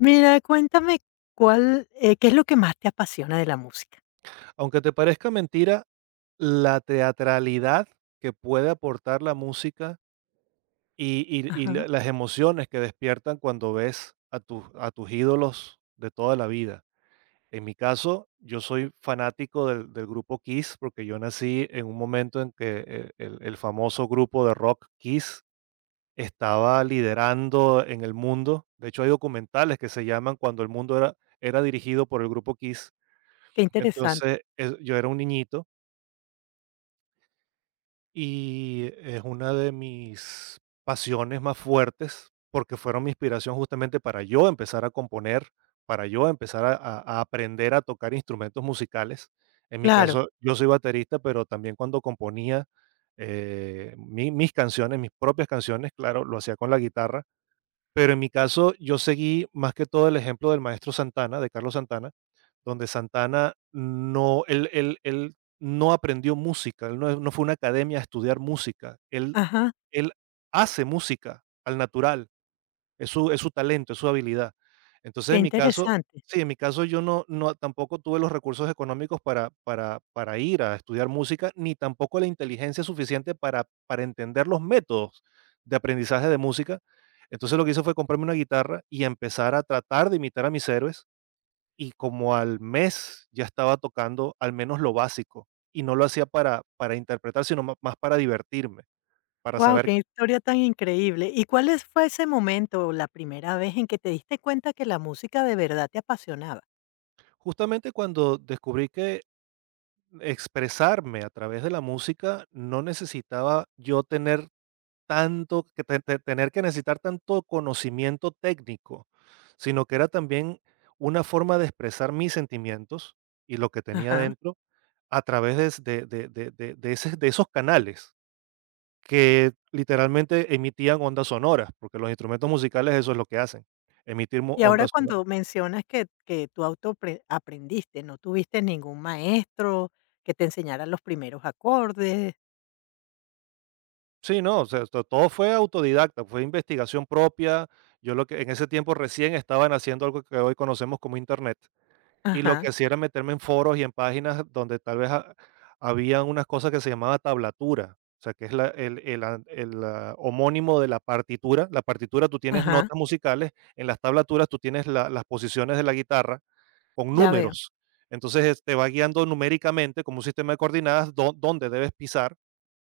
Mira, cuéntame cuál, ¿qué es lo que más te apasiona de la música? Aunque te parezca mentira, la teatralidad que puede aportar la música y Ajá, la las emociones que despiertan cuando ves a tus ídolos de toda la vida. En mi caso, yo soy fanático del grupo Kiss, porque yo nací en un momento en que el famoso grupo de rock Kiss estaba liderando en el mundo. De hecho, hay documentales que se llaman Cuando el mundo era dirigido por el grupo Kiss. qué interesante. Entonces, yo era un niñito y es una de mis pasiones más fuertes, porque fueron mi inspiración justamente para yo empezar a componer, para yo empezar a aprender a tocar instrumentos musicales. En mi Claro, caso, yo soy baterista, pero también cuando componía mis canciones, mis propias canciones, claro, lo hacía con la guitarra, pero en mi caso, yo seguí más que todo el ejemplo del maestro Santana, de Carlos Santana, donde Santana no, él no aprendió música, él no, no fue a una academia a estudiar música, él, ajá, él hace música al natural. Es su talento, es su habilidad. Entonces, qué en mi caso interesante. sí, en mi caso yo no tampoco tuve los recursos económicos para ir a estudiar música, ni tampoco la inteligencia suficiente para entender los métodos de aprendizaje de música. Entonces, lo que hice fue comprarme una guitarra y empezar a tratar de imitar a mis héroes, y como al mes ya estaba tocando al menos lo básico, y no lo hacía para interpretar, sino ma más para divertirme, para Wow, saber qué historia tan increíble. ¿ Fue ese momento o la primera vez en que te diste cuenta que la música de verdad te apasionaba? justamente cuando descubrí que expresarme a través de la música, no necesitaba yo tener tanto, que tener que necesitar tanto conocimiento técnico, sino que era también una forma de expresar mis sentimientos y lo que tenía Ajá. dentro a través de de esos canales que literalmente emitían ondas sonoras, porque los instrumentos musicales eso es lo que hacen, emitir Y ahora ondas sonoras. cuando mencionas que tú auto aprendiste, no tuviste ningún maestro que te enseñara los primeros acordes. Sí, no, o sea, to todo fue autodidacta, fue investigación propia. Yo lo que en ese tiempo recién estaban haciendo algo que hoy conocemos como Internet, y lo que Ajá, hacía era meterme en foros y en páginas donde tal vez ha habían unas cosas que se llamaba tablatura, o sea, que es la el an el, ah, homónimo de la partitura. La partitura, tú tienes ajá, notas musicales, en las tablaturas tú tienes la las posiciones de la guitarra con ya veo. números. Entonces, te va guiando numéricamente como un sistema de coordenadas dó dónde debes pisar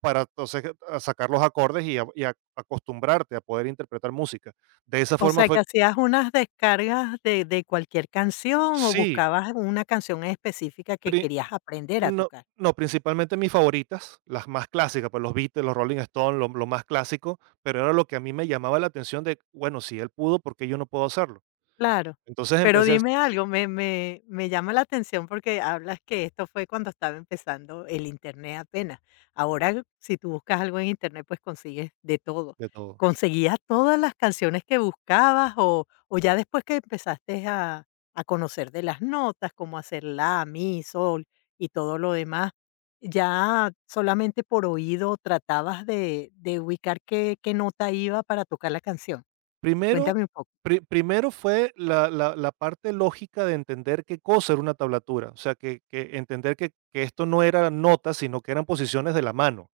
para entonces a sacar los acordes y a acostumbrarte a poder interpretar música. De esa O forma sea, fue que hacías unas descargas de cualquier canción, o sí, buscabas una canción específica que pri querías aprender a no tocar. no, principalmente mis favoritas, las más clásicas, pues, los Beatles, los Rolling Stones, lo más clásico, pero era lo que a mí me llamaba la atención de, bueno, si él pudo, ¿por qué yo no puedo hacerlo? Claro. Entonces Pero empecé a hacer dime algo, me llama la atención porque hablas que esto fue cuando estaba empezando el Internet apenas. Ahora, si tú buscas algo en Internet, pues consigues de todo. de todo. ¿Conseguías todas las canciones que buscabas o ya después que empezaste a conocer de las notas, cómo hacer la, mi, sol y todo lo demás, ya solamente por oído tratabas de ubicar qué nota iba para tocar la canción? Primero Cuéntame un poco. Primero fue la parte lógica de entender qué cosa era una tablatura, o sea, que entender que esto no era notas, sino que eran posiciones de la mano.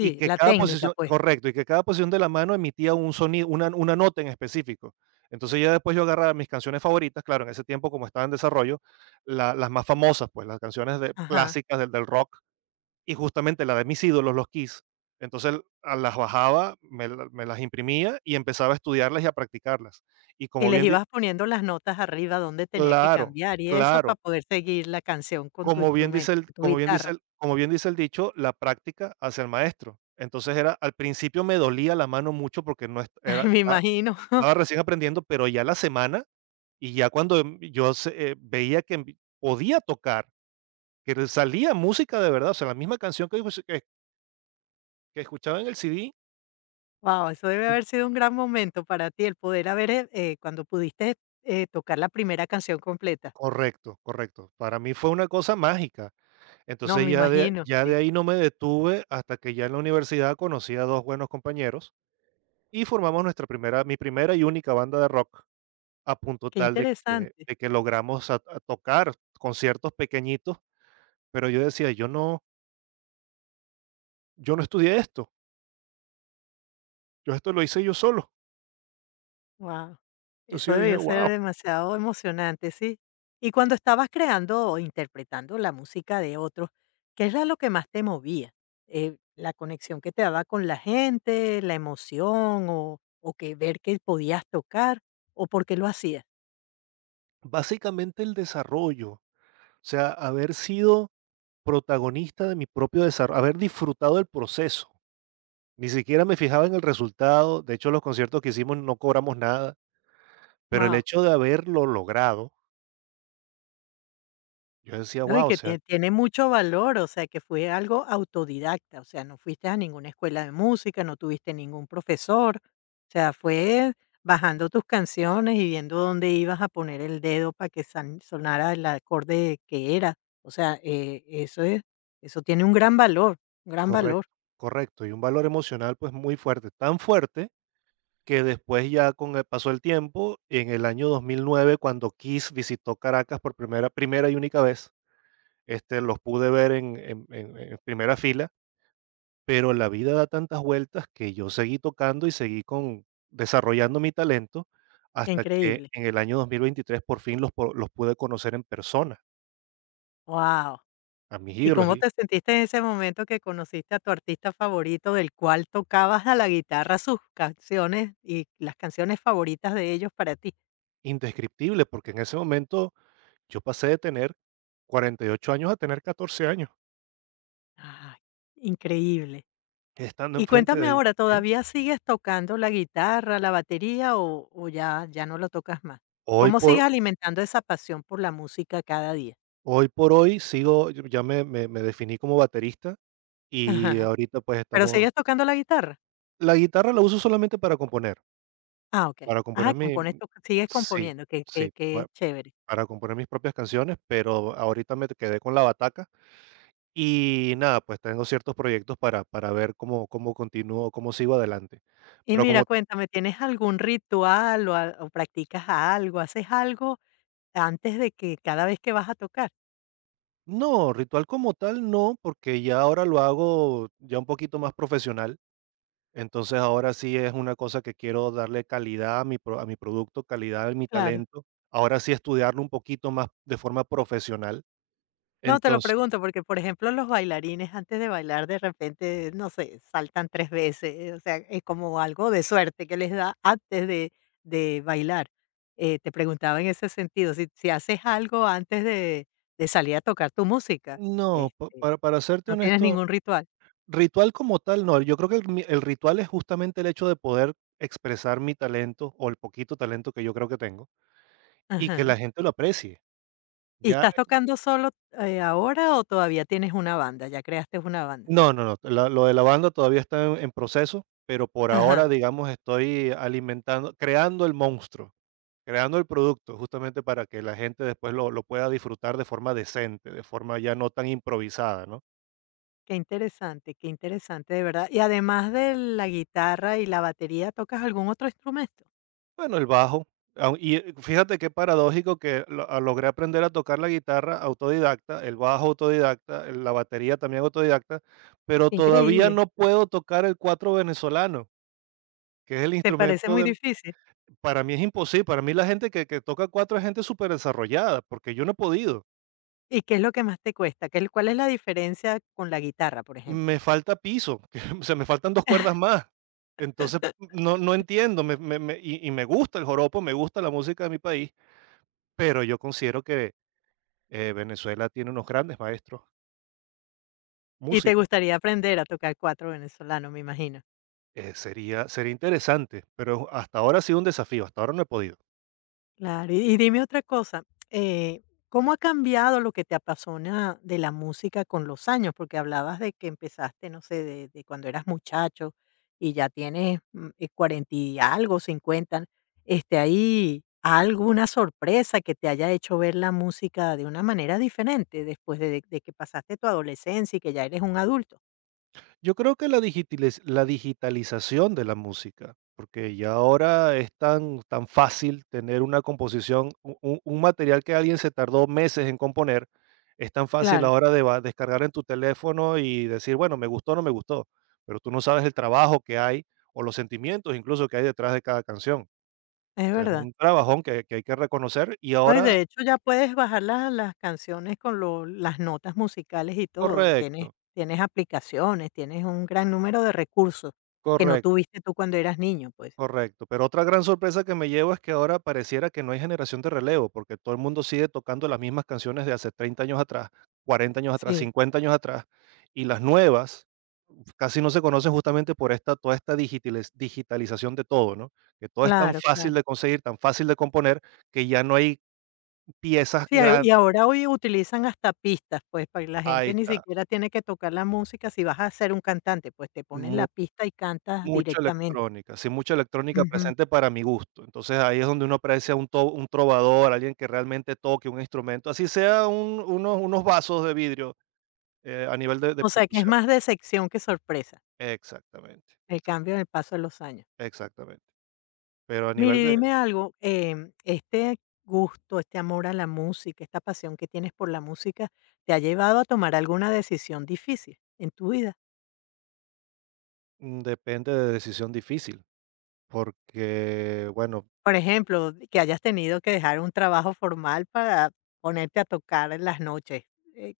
Y que la cada técnica, posición pues. correcto, y que cada posición de la mano emitía un sonido, una nota en específico. Entonces, ya después yo agarraba mis canciones favoritas, claro, en ese tiempo, como estaba en desarrollo, la las más famosas, pues, las canciones de Ajá. clásicas del rock, y justamente la de mis ídolos, los Kiss. Entonces, a las bajaba, me las imprimía y empezaba a estudiarlas y a practicarlas. Y Y como les bien di ibas poniendo las notas arriba donde tenía que claro, cambiar y eso para claro, poder seguir la canción con tu Como bien dice instrumento, el con tu como bien dice guitarra. el como bien dice el dicho, la práctica hace el maestro. Entonces era al principio me dolía la mano mucho porque no est Ay, era me estaba imagino. estaba recién aprendiendo, pero ya la semana y ya cuando, yo se veía que envi podía tocar, que le salía música de verdad, o sea, la misma canción que que escuchaba en el CD Wow, eso debe haber sido un gran momento para ti, el poder haber, cuando pudiste tocar la primera canción completa. correcto, correcto. Para mí fue una cosa mágica. No, Entonces me imagino, ya de sí. ahí no me detuve hasta que ya en la universidad conocí a 2 buenos compañeros y formamos nuestra primera mi primera y única banda de rock, a punto Qué tal interesante. de que logramos a tocar conciertos pequeñitos, pero yo decía: Yo no estudié esto, yo esto lo hice yo solo". Wow, Entonces eso yo dije: debió ser "Guau". demasiado emocionante, sí. Y cuando estabas creando o interpretando la música de otros, ¿qué era lo que más te movía? ¿La conexión que te daba con la gente, la emoción o que ver que podías tocar o por qué lo hacías? Básicamente el desarrollo, o sea, haber sido protagonista de mi propio desarrollo, haber disfrutado del proceso. Ni siquiera me fijaba en el resultado, de hecho, los conciertos que hicimos no cobramos nada, pero el Wow. hecho de haberlo logrado, yo decía: No, y "Guau", o que sea tiene mucho valor, o sea, que fue algo autodidacta, o sea, no fuiste a ninguna escuela de música, no tuviste ningún profesor, o sea, fue bajando tus canciones y viendo dónde ibas a poner el dedo para que san sonara el acorde que era, o sea, eso es eso tiene un gran correcto, valor, correcto, y un valor emocional, pues, muy fuerte, tan fuerte que después ya con el paso del tiempo, en el año 2009 cuando Kiss visitó Caracas por primera y única vez, este, los pude ver en primera fila, pero la vida da tantas vueltas que yo seguí tocando y seguí con desarrollando mi talento qué hasta que increíble. en el año 2023 por fin los pude conocer en persona, Wow. a mis ¿Y ídolos, cómo y te sentiste en ese momento que conociste a tu artista favorito, del cual tocabas a la guitarra sus canciones y las canciones favoritas de ellos para ti? indescriptible, porque en ese momento yo pasé de tener 48 años a tener 14 años, Ah, increíble. estando Y enfrente de cuéntame ellos, ahora, ¿sí? ¿todavía sigues tocando la guitarra, la batería o ya, ya no lo tocas más? Hoy ¿Cómo por sigues alimentando esa pasión por la música cada día? hoy por hoy sigo yo ya me definí como baterista y Ajá. ahorita, pues, ¿Pero estamos sigues tocando la guitarra? la guitarra la uso solamente Ah, ok. para Ah, componer compones, mi sigues sí, componiendo, sí, qué pa chévere. para componer mis propias canciones, pero ahorita me quedé con la bataca y nada, pues, tengo ciertos proyectos para ver cómo continúo, cómo sigo adelante. Y Pero mira, como cuéntame, ¿tienes algún ritual o practicas algo, haces algo antes de que cada vez que vas a tocar? no, ritual como tal no, porque ya ahora lo hago ya un poquito más profesional. Entonces ahora sí es una cosa que quiero darle calidad a mi a mi producto, calidad a mi Claro. talento. Ahora sí estudiarlo un poquito más de forma profesional. No, te lo Entonces, pregunto porque, por ejemplo, los bailarines antes de bailar de repente, no sé, saltan 3 veces, o sea, es como algo de suerte que les da antes de bailar. Te preguntaba en ese sentido, si haces algo antes de salir a tocar tu música, no, este, para serte ¿no tienes honesto, ningún ritual? ritual como tal no. Yo creo que el ritual es justamente el hecho de poder expresar mi talento o el poquito talento que yo creo que tengo y que la Ajá. gente lo aprecie. ¿Y Ya estás tocando solo, ahora o todavía tienes una banda? ¿Ya creaste una banda? no, no, no, la lo de la banda todavía está en proceso, pero por Ajá. ahora, digamos, estoy alimentando creando el monstruo, creando el producto, justamente para que la gente después lo pueda disfrutar de forma decente, de forma ya no tan improvisada, ¿no? Qué interesante, de verdad. Y Sí. además de la guitarra y la batería, ¿tocas algún otro instrumento? Bueno, el bajo, fíjate qué paradójico que logré aprender a tocar la guitarra autodidacta, el bajo autodidacta, la batería también autodidacta, pero Qué todavía increíble. no puedo tocar el cuatro venezolano, que es el ¿Te parece instrumento muy de difícil? para mí es imposible, para mí la gente que toca cuatro es gente súper desarrollada, porque yo no he podido. ¿Y qué es lo que más te cuesta? ¿Qué cuál es la diferencia con la guitarra, por ejemplo? Me falta piso, que, o sea, me faltan dos cuerdas más. Entonces, no, no entiendo, y me gusta el joropo, me gusta la música de mi país, pero yo considero que Venezuela tiene unos grandes maestros Y te músicos. gustaría aprender a tocar cuatro venezolano, me imagino. Sería interesante, pero hasta ahora ha sido un desafío, hasta ahora no he podido. Claro, y dime otra cosa, eh, ¿cómo ha cambiado lo que te apasiona de la música con los años? Porque hablabas de que empezaste, no sé, de cuando eras muchacho y ya tienes 40 y algo, 50. ¿Hay alguna sorpresa que te haya hecho ver la música de una manera diferente después de que pasaste tu adolescencia y que ya eres un adulto? Yo creo que la digitalización de la música, porque ya ahora es tan fácil tener una composición, u un material que alguien se tardó meses en componer, es tan fácil Claro, ahora de ba descargar en tu teléfono y decir: "Bueno, me gustó o no me gustó", pero tú no sabes el trabajo que hay, o los sentimientos incluso que hay detrás de cada canción. es O sea, es verdad. un trabajón que hay que reconocer y No, y ahora de hecho ya puedes bajar la las canciones con lo las notas musicales y todo. Tienes correcto, tienes aplicaciones, tienes un gran número de recursos que no correcto. tuviste tú cuando eras niño, pues. Correcto, pero otra gran sorpresa que me llevo es que ahora pareciera que no hay generación de relevo, porque todo el mundo sigue tocando las mismas canciones de hace 30 años atrás, 40 años atrás, Sí, 50 años atrás, y las nuevas casi no se conocen justamente por esta, toda esta digitalización de todo, ¿no? Que todo es tan sí, claro, fácil claro. de conseguir, tan fácil de componer, que ya no hay piezas Sí, a y grandes. ahora hoy utilizan hasta pistas, pues, para la Ahí gente ni está. siquiera tiene que tocar la música si vas a ser un cantante, pues, te ponen la pista y cantas Mucha directamente. electrónica, sí, mucha electrónica Ujú. presente para mi gusto. Entonces, ahí es donde uno aprecia un trovador, alguien que realmente toque un instrumento, así sea un unos vasos de vidrio, a nivel de O sea, que es percusión. más decepción que sorpresa, Exactamente, el cambio en el paso de los años. exactamente. Pero a Mira, nivel y de dime algo, este gusto, este amor a la música, esta pasión que tienes por la música, ¿te ha llevado a tomar alguna decisión difícil en tu vida? mm, depende de decisión difícil, porque, bueno, Por ejemplo, que hayas tenido que dejar un trabajo formal para ponerte a tocar en las noches, eh,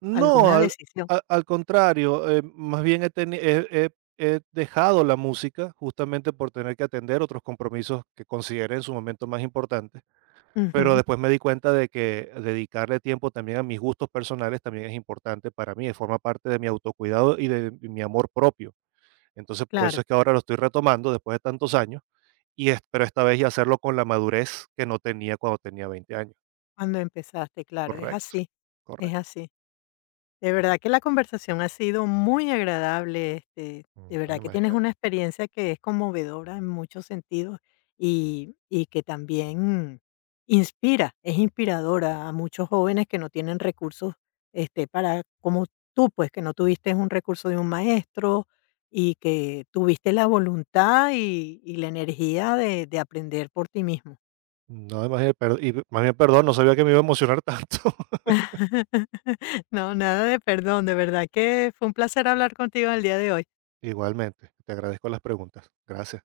no, ¿alguna al decisión? a al contrario, más bien he he dejado la música justamente por tener que atender otros compromisos que consideré en su momento más importantes. Pero Ujú, después me di cuenta de que dedicarle tiempo también a mis gustos personales también es importante para mí, forma parte de mi autocuidado y de mi amor propio. Entonces, por eso claro, es que ahora lo estoy retomando después de tantos años, y es pero esta vez ya hacerlo con la madurez que no tenía cuando tenía 20 años. cuando empezaste, claro, es Correcto, así, es correcto, así. De verdad que correcto. la conversación ha sido muy agradable, Mm, de no, verdad que tienes imagínate. una experiencia que es conmovedora en muchos sentidos y que también inspira, es inspiradora a muchos jóvenes que no tienen recursos para, como tú, pues que no tuviste un recurso de un maestro y que tuviste la voluntad y la energía de aprender por ti mismo. No, imagínate, pero y más bien, perdón, no sabía que me iba a emocionar tanto. No, nada de perdón, de verdad que fue un placer hablar contigo el día de hoy. Igualmente, te agradezco las preguntas. Gracias.